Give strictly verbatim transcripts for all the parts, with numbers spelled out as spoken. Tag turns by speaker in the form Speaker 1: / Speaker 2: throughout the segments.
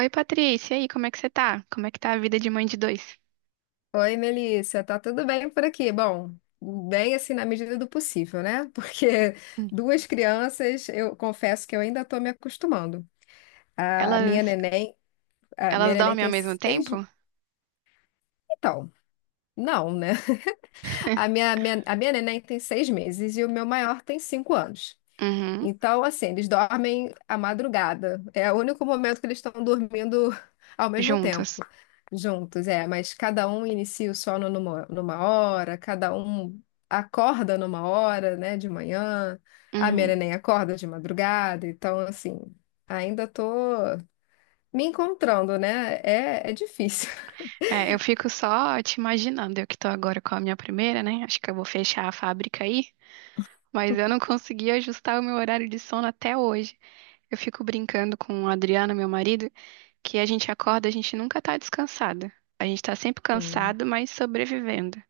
Speaker 1: Oi, Patrícia, e aí, como é que você tá? Como é que tá a vida de mãe de dois?
Speaker 2: Oi, Melissa, tá tudo bem por aqui? Bom, bem assim na medida do possível, né? Porque
Speaker 1: Hum.
Speaker 2: duas crianças, eu confesso que eu ainda tô me acostumando. A minha
Speaker 1: Elas,
Speaker 2: neném, a minha
Speaker 1: elas
Speaker 2: neném
Speaker 1: dormem ao
Speaker 2: tem
Speaker 1: mesmo
Speaker 2: seis,
Speaker 1: tempo?
Speaker 2: então, não, né? A minha, minha- a minha neném tem seis meses e o meu maior tem cinco anos.
Speaker 1: Uhum,
Speaker 2: Então, assim, eles dormem à madrugada. É o único momento que eles estão dormindo ao mesmo tempo,
Speaker 1: juntas.
Speaker 2: juntos, é. Mas cada um inicia o sono numa, numa hora, cada um acorda numa hora, né, de manhã. A minha
Speaker 1: Uhum.
Speaker 2: neném acorda de madrugada. Então, assim, ainda tô me encontrando, né? É, é difícil.
Speaker 1: É, eu fico só te imaginando, eu que tô agora com a minha primeira, né? Acho que eu vou fechar a fábrica aí, mas eu não consegui ajustar o meu horário de sono até hoje. Eu fico brincando com o Adriano, meu marido, que a gente acorda, a gente nunca tá descansada. A gente tá sempre
Speaker 2: Sim.
Speaker 1: cansado, mas sobrevivendo.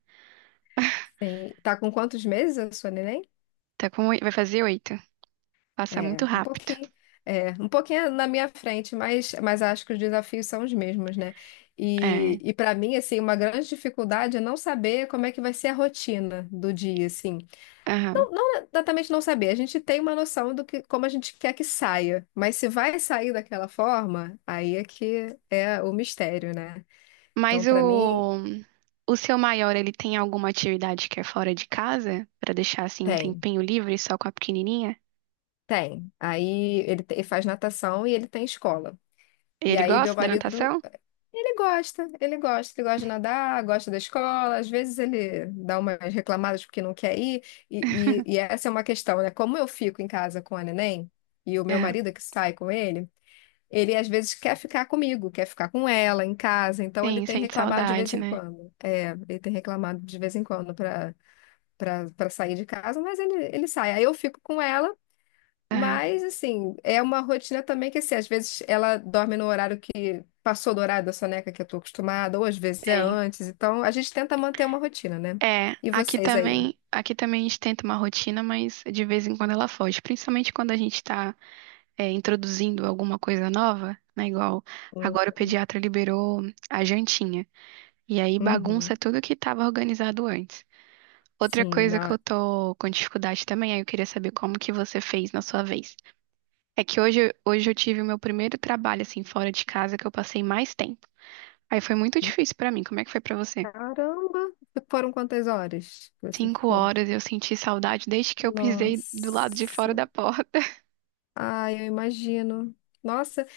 Speaker 2: Sim. Tá com quantos meses a sua neném?
Speaker 1: Tá com, oi- vai fazer oito. Passa
Speaker 2: É,
Speaker 1: muito
Speaker 2: um
Speaker 1: rápido.
Speaker 2: pouquinho, é, um pouquinho na minha frente, mas, mas acho que os desafios são os mesmos, né? E,
Speaker 1: É.
Speaker 2: e para mim, assim, uma grande dificuldade é não saber como é que vai ser a rotina do dia, assim.
Speaker 1: Aham.
Speaker 2: Não, não exatamente não saber, a gente tem uma noção do que, como a gente quer que saia, mas se vai sair daquela forma, aí é que é o mistério, né? Então,
Speaker 1: Mas
Speaker 2: para mim,
Speaker 1: o, o seu maior, ele tem alguma atividade que é fora de casa? Pra deixar, assim, um
Speaker 2: tem,
Speaker 1: tempinho livre só com a pequenininha?
Speaker 2: tem. Aí ele, te- ele faz natação e ele tem escola. E
Speaker 1: Ele
Speaker 2: aí meu
Speaker 1: gosta da
Speaker 2: marido
Speaker 1: natação?
Speaker 2: ele gosta, ele gosta, ele gosta de nadar, gosta da escola, às vezes ele dá umas reclamadas porque não quer ir, e, e- e essa é uma questão, né? Como eu fico em casa com a neném, e o meu
Speaker 1: Aham.
Speaker 2: marido é que sai com ele, ele às vezes quer ficar comigo, quer ficar com ela em casa, então ele
Speaker 1: Sim,
Speaker 2: tem
Speaker 1: sente
Speaker 2: reclamado de vez
Speaker 1: saudade,
Speaker 2: em
Speaker 1: né?
Speaker 2: quando. É, ele tem reclamado de vez em quando para para para sair de casa, mas ele, ele sai. Aí eu fico com ela.
Speaker 1: Aham,
Speaker 2: Mas, assim, é uma rotina também que, assim, às vezes ela dorme no horário que passou do horário da soneca que eu tô acostumada, ou às vezes é
Speaker 1: tem.
Speaker 2: antes. Então, a gente tenta manter uma rotina, né?
Speaker 1: É,
Speaker 2: E
Speaker 1: aqui
Speaker 2: vocês aí?
Speaker 1: também, aqui também a gente tenta uma rotina, mas de vez em quando ela foge, principalmente quando a gente está introduzindo alguma coisa nova, né? Igual
Speaker 2: Hum.
Speaker 1: agora o pediatra liberou a jantinha. E aí bagunça
Speaker 2: Uhum.
Speaker 1: tudo que estava organizado antes. Outra
Speaker 2: Sim,
Speaker 1: coisa que
Speaker 2: na...
Speaker 1: eu tô com dificuldade também, aí eu queria saber como que você fez na sua vez. É que hoje, hoje eu tive o meu primeiro trabalho, assim, fora de casa, que eu passei mais tempo. Aí foi muito difícil pra mim. Como é que foi pra você?
Speaker 2: Caramba! Foram quantas horas que você
Speaker 1: Cinco
Speaker 2: ficou?
Speaker 1: horas, eu senti saudade desde que eu pisei do lado de fora
Speaker 2: Nossa!
Speaker 1: da porta.
Speaker 2: Ai, eu imagino. Nossa,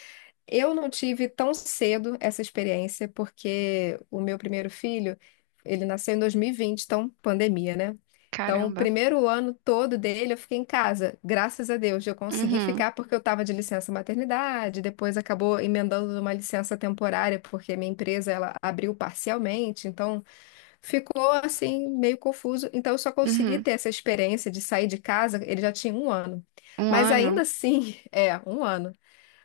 Speaker 2: eu não tive tão cedo essa experiência, porque o meu primeiro filho, ele nasceu em dois mil e vinte, então pandemia, né? Então, o
Speaker 1: Caramba.
Speaker 2: primeiro ano todo dele eu fiquei em casa. Graças a Deus, eu consegui
Speaker 1: Uhum,
Speaker 2: ficar porque eu estava de licença maternidade, depois acabou emendando uma licença temporária, porque minha empresa ela abriu parcialmente, então ficou assim meio confuso. Então, eu só consegui
Speaker 1: uhum.
Speaker 2: ter essa experiência de sair de casa, ele já tinha um ano.
Speaker 1: Um
Speaker 2: Mas
Speaker 1: ano.
Speaker 2: ainda assim, é, um ano.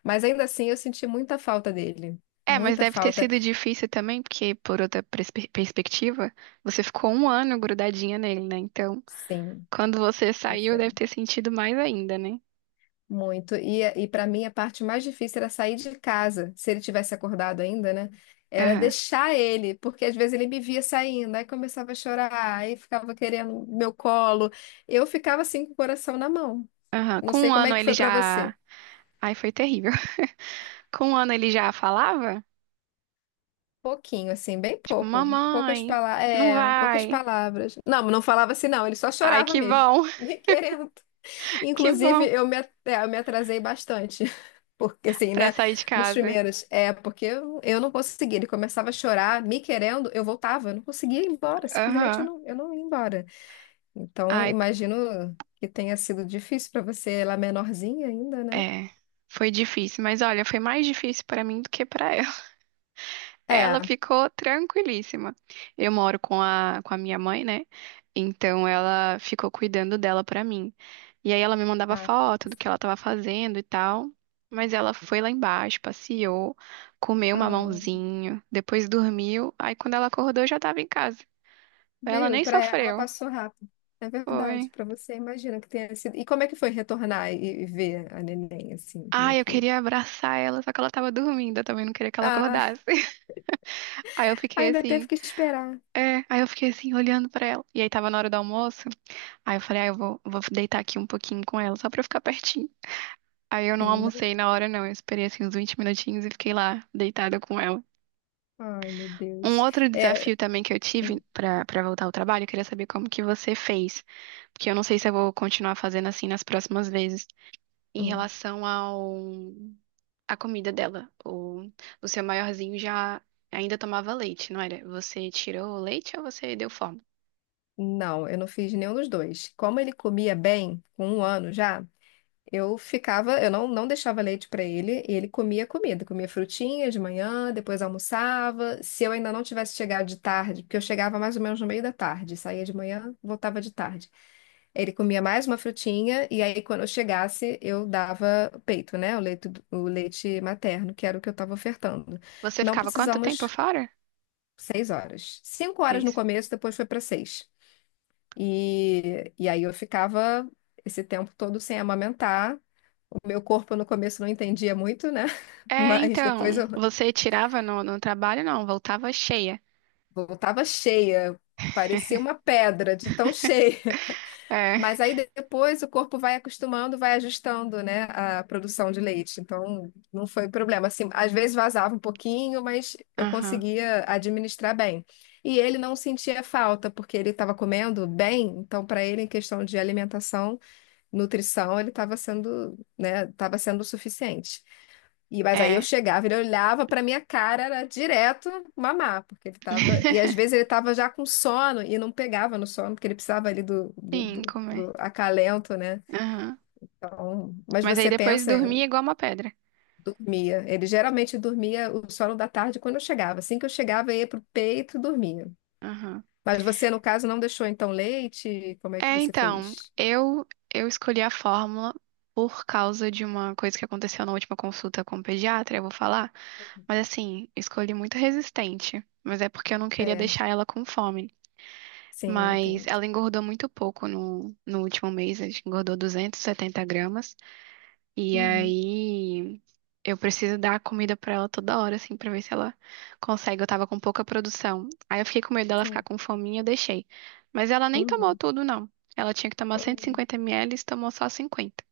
Speaker 2: Mas ainda assim eu senti muita falta dele.
Speaker 1: É, mas
Speaker 2: Muita
Speaker 1: deve ter
Speaker 2: falta.
Speaker 1: sido difícil também, porque por outra perspe- perspectiva, você ficou um ano grudadinha nele, né? Então,
Speaker 2: Sim,
Speaker 1: quando você
Speaker 2: pois
Speaker 1: saiu,
Speaker 2: é.
Speaker 1: deve ter sentido mais ainda, né?
Speaker 2: Muito. E, e para mim a parte mais difícil era sair de casa, se ele tivesse acordado ainda, né? Era deixar ele, porque às vezes ele me via saindo, aí começava a chorar, aí ficava querendo meu colo. Eu ficava assim com o coração na mão.
Speaker 1: Aham.
Speaker 2: Não
Speaker 1: Com
Speaker 2: sei
Speaker 1: um
Speaker 2: como é
Speaker 1: ano
Speaker 2: que
Speaker 1: ele
Speaker 2: foi para
Speaker 1: já.
Speaker 2: você.
Speaker 1: Ai, foi terrível. Com um ano ele já falava?
Speaker 2: Pouquinho, assim, bem
Speaker 1: Tipo,
Speaker 2: pouco. Poucas
Speaker 1: mamãe,
Speaker 2: palavras.
Speaker 1: não
Speaker 2: É, poucas
Speaker 1: vai.
Speaker 2: palavras. Não, não falava assim, não, ele só
Speaker 1: Ai,
Speaker 2: chorava
Speaker 1: que
Speaker 2: mesmo.
Speaker 1: bom,
Speaker 2: Me querendo.
Speaker 1: que
Speaker 2: Inclusive,
Speaker 1: bom.
Speaker 2: eu me, é, eu me atrasei bastante. Porque assim,
Speaker 1: Pra
Speaker 2: né?
Speaker 1: sair de
Speaker 2: Nos
Speaker 1: casa.
Speaker 2: primeiros. É, porque eu, eu não conseguia. Ele começava a chorar, me querendo, eu voltava. Eu não conseguia ir embora. Simplesmente eu
Speaker 1: Aham.
Speaker 2: não, eu não ia embora. Então,
Speaker 1: Ai,
Speaker 2: imagino que tenha sido difícil para você, ela menorzinha ainda, né?
Speaker 1: é. Foi difícil, mas olha, foi mais difícil pra mim do que pra ela. Ela
Speaker 2: É.
Speaker 1: ficou tranquilíssima. Eu moro com a, com a minha mãe, né? Então ela ficou cuidando dela pra mim. E aí ela me mandava
Speaker 2: Ah,
Speaker 1: foto do que ela
Speaker 2: sim.
Speaker 1: tava fazendo e tal. Mas ela foi lá embaixo, passeou, comeu um
Speaker 2: Ah,
Speaker 1: mamãozinho, depois dormiu. Aí quando ela acordou, eu já tava em casa. Ela
Speaker 2: viu?
Speaker 1: nem
Speaker 2: Para ela
Speaker 1: sofreu.
Speaker 2: passou rápido. É
Speaker 1: Foi.
Speaker 2: verdade, para você, imagina que tenha sido. E como é que foi retornar e, e ver a neném, assim? Como é
Speaker 1: Ai, eu
Speaker 2: que.
Speaker 1: queria abraçar ela, só que ela tava dormindo. Eu também não queria que ela
Speaker 2: Ah,
Speaker 1: acordasse. Aí eu fiquei
Speaker 2: ainda teve
Speaker 1: assim.
Speaker 2: que esperar.
Speaker 1: É, aí eu fiquei assim, olhando pra ela. E aí tava na hora do almoço. Aí eu falei, ah, eu vou, vou deitar aqui um pouquinho com ela, só pra eu ficar pertinho. Aí eu não
Speaker 2: Sim,
Speaker 1: almocei na hora, não. Eu esperei assim uns vinte minutinhos e fiquei lá, deitada com ela.
Speaker 2: ai, meu
Speaker 1: Um
Speaker 2: Deus.
Speaker 1: outro
Speaker 2: É,
Speaker 1: desafio também que eu tive
Speaker 2: hum,
Speaker 1: pra, pra voltar ao trabalho, eu queria saber como que você fez. Porque eu não sei se eu vou continuar fazendo assim nas próximas vezes. Em
Speaker 2: hum,
Speaker 1: relação ao... A comida dela. O, o seu maiorzinho já ainda tomava leite, não era? Você tirou o leite ou você deu forma?
Speaker 2: não, eu não fiz nenhum dos dois. Como ele comia bem, com um ano já, eu ficava, eu não, não deixava leite para ele, e ele comia comida, comia frutinha de manhã, depois almoçava. Se eu ainda não tivesse chegado de tarde, porque eu chegava mais ou menos no meio da tarde, saía de manhã, voltava de tarde. Ele comia mais uma frutinha, e aí quando eu chegasse, eu dava peito, né? O leite, o leite materno, que era o que eu estava ofertando.
Speaker 1: Você
Speaker 2: Não
Speaker 1: ficava quanto tempo
Speaker 2: precisamos
Speaker 1: fora?
Speaker 2: seis horas. Cinco
Speaker 1: É
Speaker 2: horas no
Speaker 1: isso.
Speaker 2: começo, depois foi para seis. E, e aí eu ficava esse tempo todo sem amamentar. O meu corpo no começo não entendia muito, né?
Speaker 1: É,
Speaker 2: Mas depois
Speaker 1: então,
Speaker 2: eu
Speaker 1: você tirava no, no trabalho? Não, voltava cheia.
Speaker 2: voltava cheia, parecia uma pedra de tão cheia.
Speaker 1: É,
Speaker 2: Mas aí depois o corpo vai acostumando, vai ajustando, né, a produção de leite. Então, não foi problema. Assim, às vezes vazava um pouquinho, mas eu
Speaker 1: aham,
Speaker 2: conseguia administrar bem. E ele não sentia falta, porque ele estava comendo bem. Então, para ele, em questão de alimentação, nutrição, ele estava sendo, né, estava sendo o suficiente. E, mas aí eu
Speaker 1: é.
Speaker 2: chegava, ele olhava pra minha cara, era direto mamar, porque ele tava. E às vezes ele tava já com sono e não pegava no sono, porque ele precisava ali do, do,
Speaker 1: Sim,
Speaker 2: do,
Speaker 1: comer.
Speaker 2: do acalento, né?
Speaker 1: Aham.
Speaker 2: Então, mas
Speaker 1: Mas aí
Speaker 2: você
Speaker 1: depois
Speaker 2: pensa em
Speaker 1: dormia igual uma pedra.
Speaker 2: dormia. Ele geralmente dormia o sono da tarde quando eu chegava. Assim que eu chegava, eu ia pro peito e dormia.
Speaker 1: Aham.
Speaker 2: Mas você, no caso, não deixou então leite? Como é que
Speaker 1: É,
Speaker 2: você
Speaker 1: então,
Speaker 2: fez?
Speaker 1: eu, eu escolhi a fórmula por causa de uma coisa que aconteceu na última consulta com o pediatra, eu vou falar. Mas assim, escolhi muito resistente. Mas é porque eu não queria
Speaker 2: É,
Speaker 1: deixar ela com fome.
Speaker 2: sim,
Speaker 1: Mas
Speaker 2: entendo.
Speaker 1: ela engordou muito pouco no, no último mês, acho que engordou duzentos e setenta gramas. E
Speaker 2: Uhum,
Speaker 1: aí eu preciso dar comida pra ela toda hora, assim, pra ver se ela consegue. Eu tava com pouca produção. Aí eu fiquei com medo dela
Speaker 2: é,
Speaker 1: ficar com fominha, eu deixei. Mas ela nem tomou
Speaker 2: uhum,
Speaker 1: tudo, não. Ela tinha que tomar 150
Speaker 2: uhum.
Speaker 1: ml e tomou só cinquenta.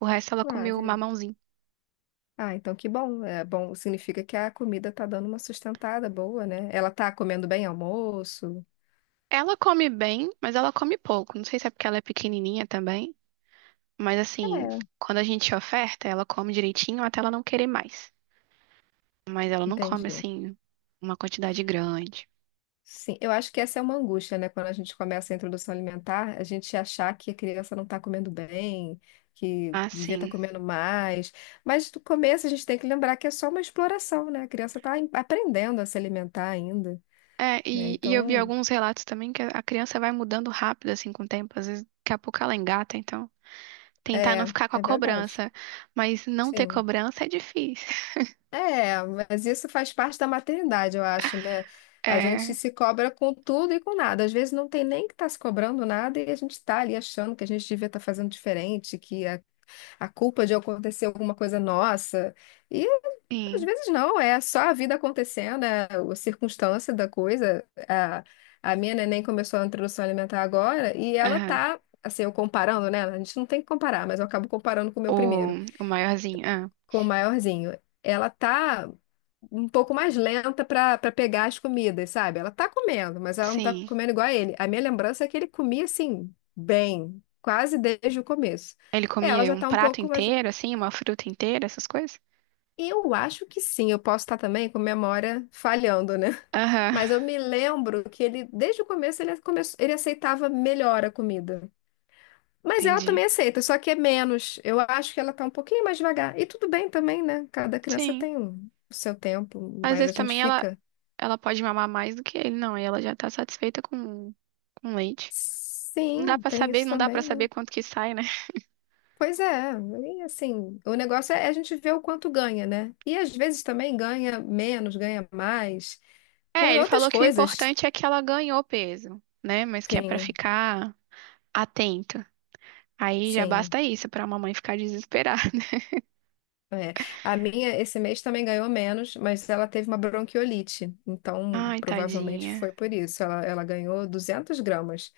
Speaker 1: O resto ela
Speaker 2: Ah,
Speaker 1: comeu
Speaker 2: viu?
Speaker 1: mamãozinho.
Speaker 2: Ah, então que bom. É bom, significa que a comida tá dando uma sustentada boa, né? Ela tá comendo bem almoço.
Speaker 1: Ela come bem, mas ela come pouco. Não sei se é porque ela é pequenininha também. Mas assim,
Speaker 2: É.
Speaker 1: quando a gente oferta, ela come direitinho até ela não querer mais. Mas ela não come
Speaker 2: Entendi.
Speaker 1: assim uma quantidade grande.
Speaker 2: Sim, eu acho que essa é uma angústia, né? Quando a gente começa a introdução alimentar, a gente achar que a criança não está comendo bem, que
Speaker 1: Ah,
Speaker 2: devia estar
Speaker 1: sim.
Speaker 2: comendo mais. Mas no começo a gente tem que lembrar que é só uma exploração, né? A criança está aprendendo a se alimentar ainda,
Speaker 1: É,
Speaker 2: né?
Speaker 1: e, e eu vi
Speaker 2: Então,
Speaker 1: alguns relatos também que a criança vai mudando rápido assim com o tempo, às vezes daqui a pouco ela engata, então tentar não
Speaker 2: é,
Speaker 1: ficar com a
Speaker 2: é verdade.
Speaker 1: cobrança, mas não ter
Speaker 2: Sim.
Speaker 1: cobrança é difícil.
Speaker 2: É, mas isso faz parte da maternidade, eu acho, né? A gente
Speaker 1: É,
Speaker 2: se cobra com tudo e com nada. Às vezes não tem nem que estar tá se cobrando nada e a gente está ali achando que a gente devia estar fazendo diferente, que a, a culpa de acontecer alguma coisa é nossa. E às
Speaker 1: sim.
Speaker 2: vezes não, é só a vida acontecendo, é a circunstância da coisa. A, a minha neném começou a introdução alimentar agora e ela
Speaker 1: Aham.
Speaker 2: tá, assim, eu comparando, né? A gente não tem que comparar, mas eu acabo comparando com o meu
Speaker 1: O,
Speaker 2: primeiro
Speaker 1: o maiorzinho, ah,
Speaker 2: com o maiorzinho, ela tá um pouco mais lenta pra para pegar as comidas, sabe? Ela tá comendo, mas ela não tá
Speaker 1: sim.
Speaker 2: comendo igual a ele. A minha lembrança é que ele comia assim, bem, quase desde o começo.
Speaker 1: Ele
Speaker 2: Ela
Speaker 1: comia
Speaker 2: já
Speaker 1: um
Speaker 2: tá um
Speaker 1: prato
Speaker 2: pouco mais.
Speaker 1: inteiro assim, uma fruta inteira, essas coisas?
Speaker 2: Eu acho que sim, eu posso estar também com memória falhando, né?
Speaker 1: Aham.
Speaker 2: Mas eu me lembro que ele, desde o começo, ele, come... ele aceitava melhor a comida. Mas ela
Speaker 1: Entendi.
Speaker 2: também aceita, só que é menos. Eu acho que ela tá um pouquinho mais devagar. E tudo bem também, né? Cada criança
Speaker 1: Sim.
Speaker 2: tem um- o seu tempo,
Speaker 1: Às
Speaker 2: mas a
Speaker 1: vezes
Speaker 2: gente
Speaker 1: também ela,
Speaker 2: fica.
Speaker 1: ela pode mamar mais do que ele, não. E ela já tá satisfeita com, com leite. Não dá
Speaker 2: Sim,
Speaker 1: pra
Speaker 2: tem
Speaker 1: saber,
Speaker 2: isso
Speaker 1: não dá pra
Speaker 2: também, né?
Speaker 1: saber quanto que sai, né?
Speaker 2: Pois é, e assim, o negócio é é a gente ver o quanto ganha, né? E às vezes também ganha menos, ganha mais,
Speaker 1: É,
Speaker 2: por
Speaker 1: ele
Speaker 2: outras
Speaker 1: falou que o
Speaker 2: coisas.
Speaker 1: importante é que ela ganhou peso, né? Mas que é pra
Speaker 2: Sim,
Speaker 1: ficar atenta. Aí já
Speaker 2: sim.
Speaker 1: basta isso pra mamãe ficar desesperada.
Speaker 2: É. A minha esse mês também ganhou menos, mas ela teve uma bronquiolite, então
Speaker 1: Ai,
Speaker 2: provavelmente
Speaker 1: tadinha.
Speaker 2: foi por isso. Ela, ela ganhou duzentos gramas.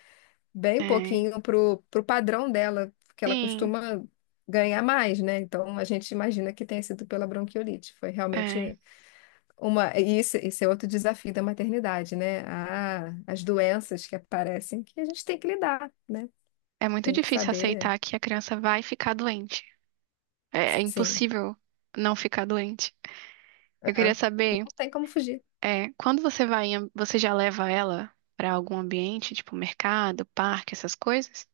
Speaker 2: Bem
Speaker 1: É.
Speaker 2: pouquinho pro, pro padrão dela, porque ela
Speaker 1: Sim,
Speaker 2: costuma ganhar mais, né? Então a gente imagina que tenha sido pela bronquiolite. Foi
Speaker 1: é.
Speaker 2: realmente uma. E isso, isso é outro desafio da maternidade, né? Ah, as doenças que aparecem que a gente tem que lidar, né?
Speaker 1: É muito
Speaker 2: Tem que
Speaker 1: difícil
Speaker 2: saber.
Speaker 1: aceitar que a criança vai ficar doente. É, é
Speaker 2: Sim.
Speaker 1: impossível não ficar doente. Eu
Speaker 2: É.
Speaker 1: queria saber.
Speaker 2: Não tem como fugir.
Speaker 1: É, quando você vai, em- você já leva ela pra algum ambiente, tipo mercado, parque, essas coisas?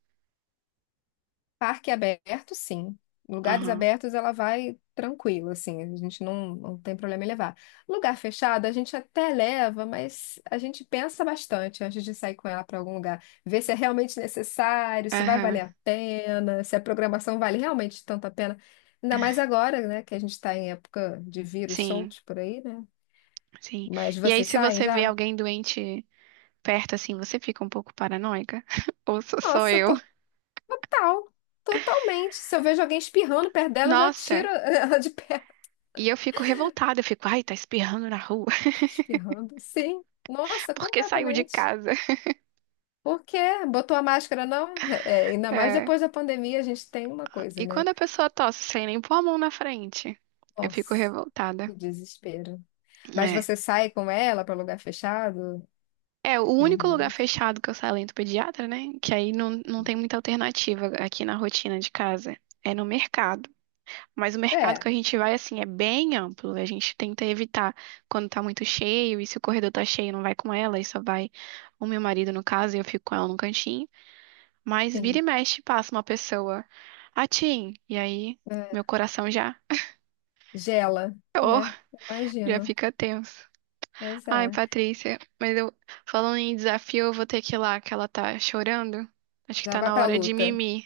Speaker 2: Parque aberto, sim. Lugares
Speaker 1: Aham.
Speaker 2: abertos, ela vai tranquila, assim. A gente não, não tem problema em levar. Lugar fechado, a gente até leva, mas a gente pensa bastante antes de sair com ela para algum lugar. Ver se é realmente necessário, se vai valer
Speaker 1: Aham.
Speaker 2: a pena, se a programação vale realmente tanto a pena. Ainda mais agora, né, que a gente está em época de vírus
Speaker 1: Sim,
Speaker 2: soltos por aí, né?
Speaker 1: sim.
Speaker 2: Mas
Speaker 1: E aí,
Speaker 2: vocês
Speaker 1: se
Speaker 2: saem
Speaker 1: você vê
Speaker 2: já?
Speaker 1: alguém doente perto, assim, você fica um pouco paranoica? Ou sou só
Speaker 2: Nossa,
Speaker 1: eu?
Speaker 2: to- total. Totalmente. Se eu vejo alguém espirrando perto dela, eu já tiro
Speaker 1: Nossa,
Speaker 2: ela de perto.
Speaker 1: e eu fico revoltada, eu fico, ai, tá espirrando na rua,
Speaker 2: Tá espirrando? Sim. Nossa,
Speaker 1: porque saiu de
Speaker 2: completamente.
Speaker 1: casa.
Speaker 2: Por quê? Botou a máscara, não? É, ainda mais
Speaker 1: É.
Speaker 2: depois da pandemia, a gente tem uma coisa,
Speaker 1: E quando
Speaker 2: né?
Speaker 1: a pessoa tosse sem nem pôr a mão na frente, eu fico
Speaker 2: Nossa,
Speaker 1: revoltada.
Speaker 2: que desespero. Mas
Speaker 1: É.
Speaker 2: você sai com ela para lugar fechado,
Speaker 1: É, o único lugar
Speaker 2: normalmente?
Speaker 1: fechado que eu saio além do pediatra, né? Que aí não, não tem muita alternativa aqui na rotina de casa. É no mercado. Mas o mercado que
Speaker 2: É,
Speaker 1: a gente vai, assim, é bem amplo. A gente tenta evitar quando tá muito cheio. E se o corredor tá cheio, não vai com ela. E só vai o meu marido, no caso, e eu fico com ela no cantinho. Mas vira e
Speaker 2: sim.
Speaker 1: mexe, passa uma pessoa. Atim! E aí, meu
Speaker 2: É,
Speaker 1: coração já,
Speaker 2: gela, né?
Speaker 1: já
Speaker 2: Imagino.
Speaker 1: fica tenso.
Speaker 2: Pois
Speaker 1: Ai,
Speaker 2: é.
Speaker 1: Patrícia, mas eu falando em desafio, eu vou ter que ir lá, que ela tá chorando. Acho que
Speaker 2: Já
Speaker 1: tá
Speaker 2: vai
Speaker 1: na
Speaker 2: pra
Speaker 1: hora de
Speaker 2: luta.
Speaker 1: mimir.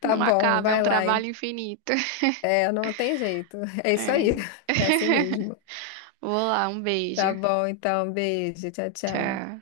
Speaker 2: Tá
Speaker 1: Não
Speaker 2: bom,
Speaker 1: acaba, é
Speaker 2: vai
Speaker 1: um
Speaker 2: lá.
Speaker 1: trabalho
Speaker 2: Hein?
Speaker 1: infinito.
Speaker 2: É, não tem jeito. É isso aí.
Speaker 1: É.
Speaker 2: É assim mesmo.
Speaker 1: Vou lá, um beijo.
Speaker 2: Tá bom, então. Beijo. Tchau, tchau.
Speaker 1: Tchau.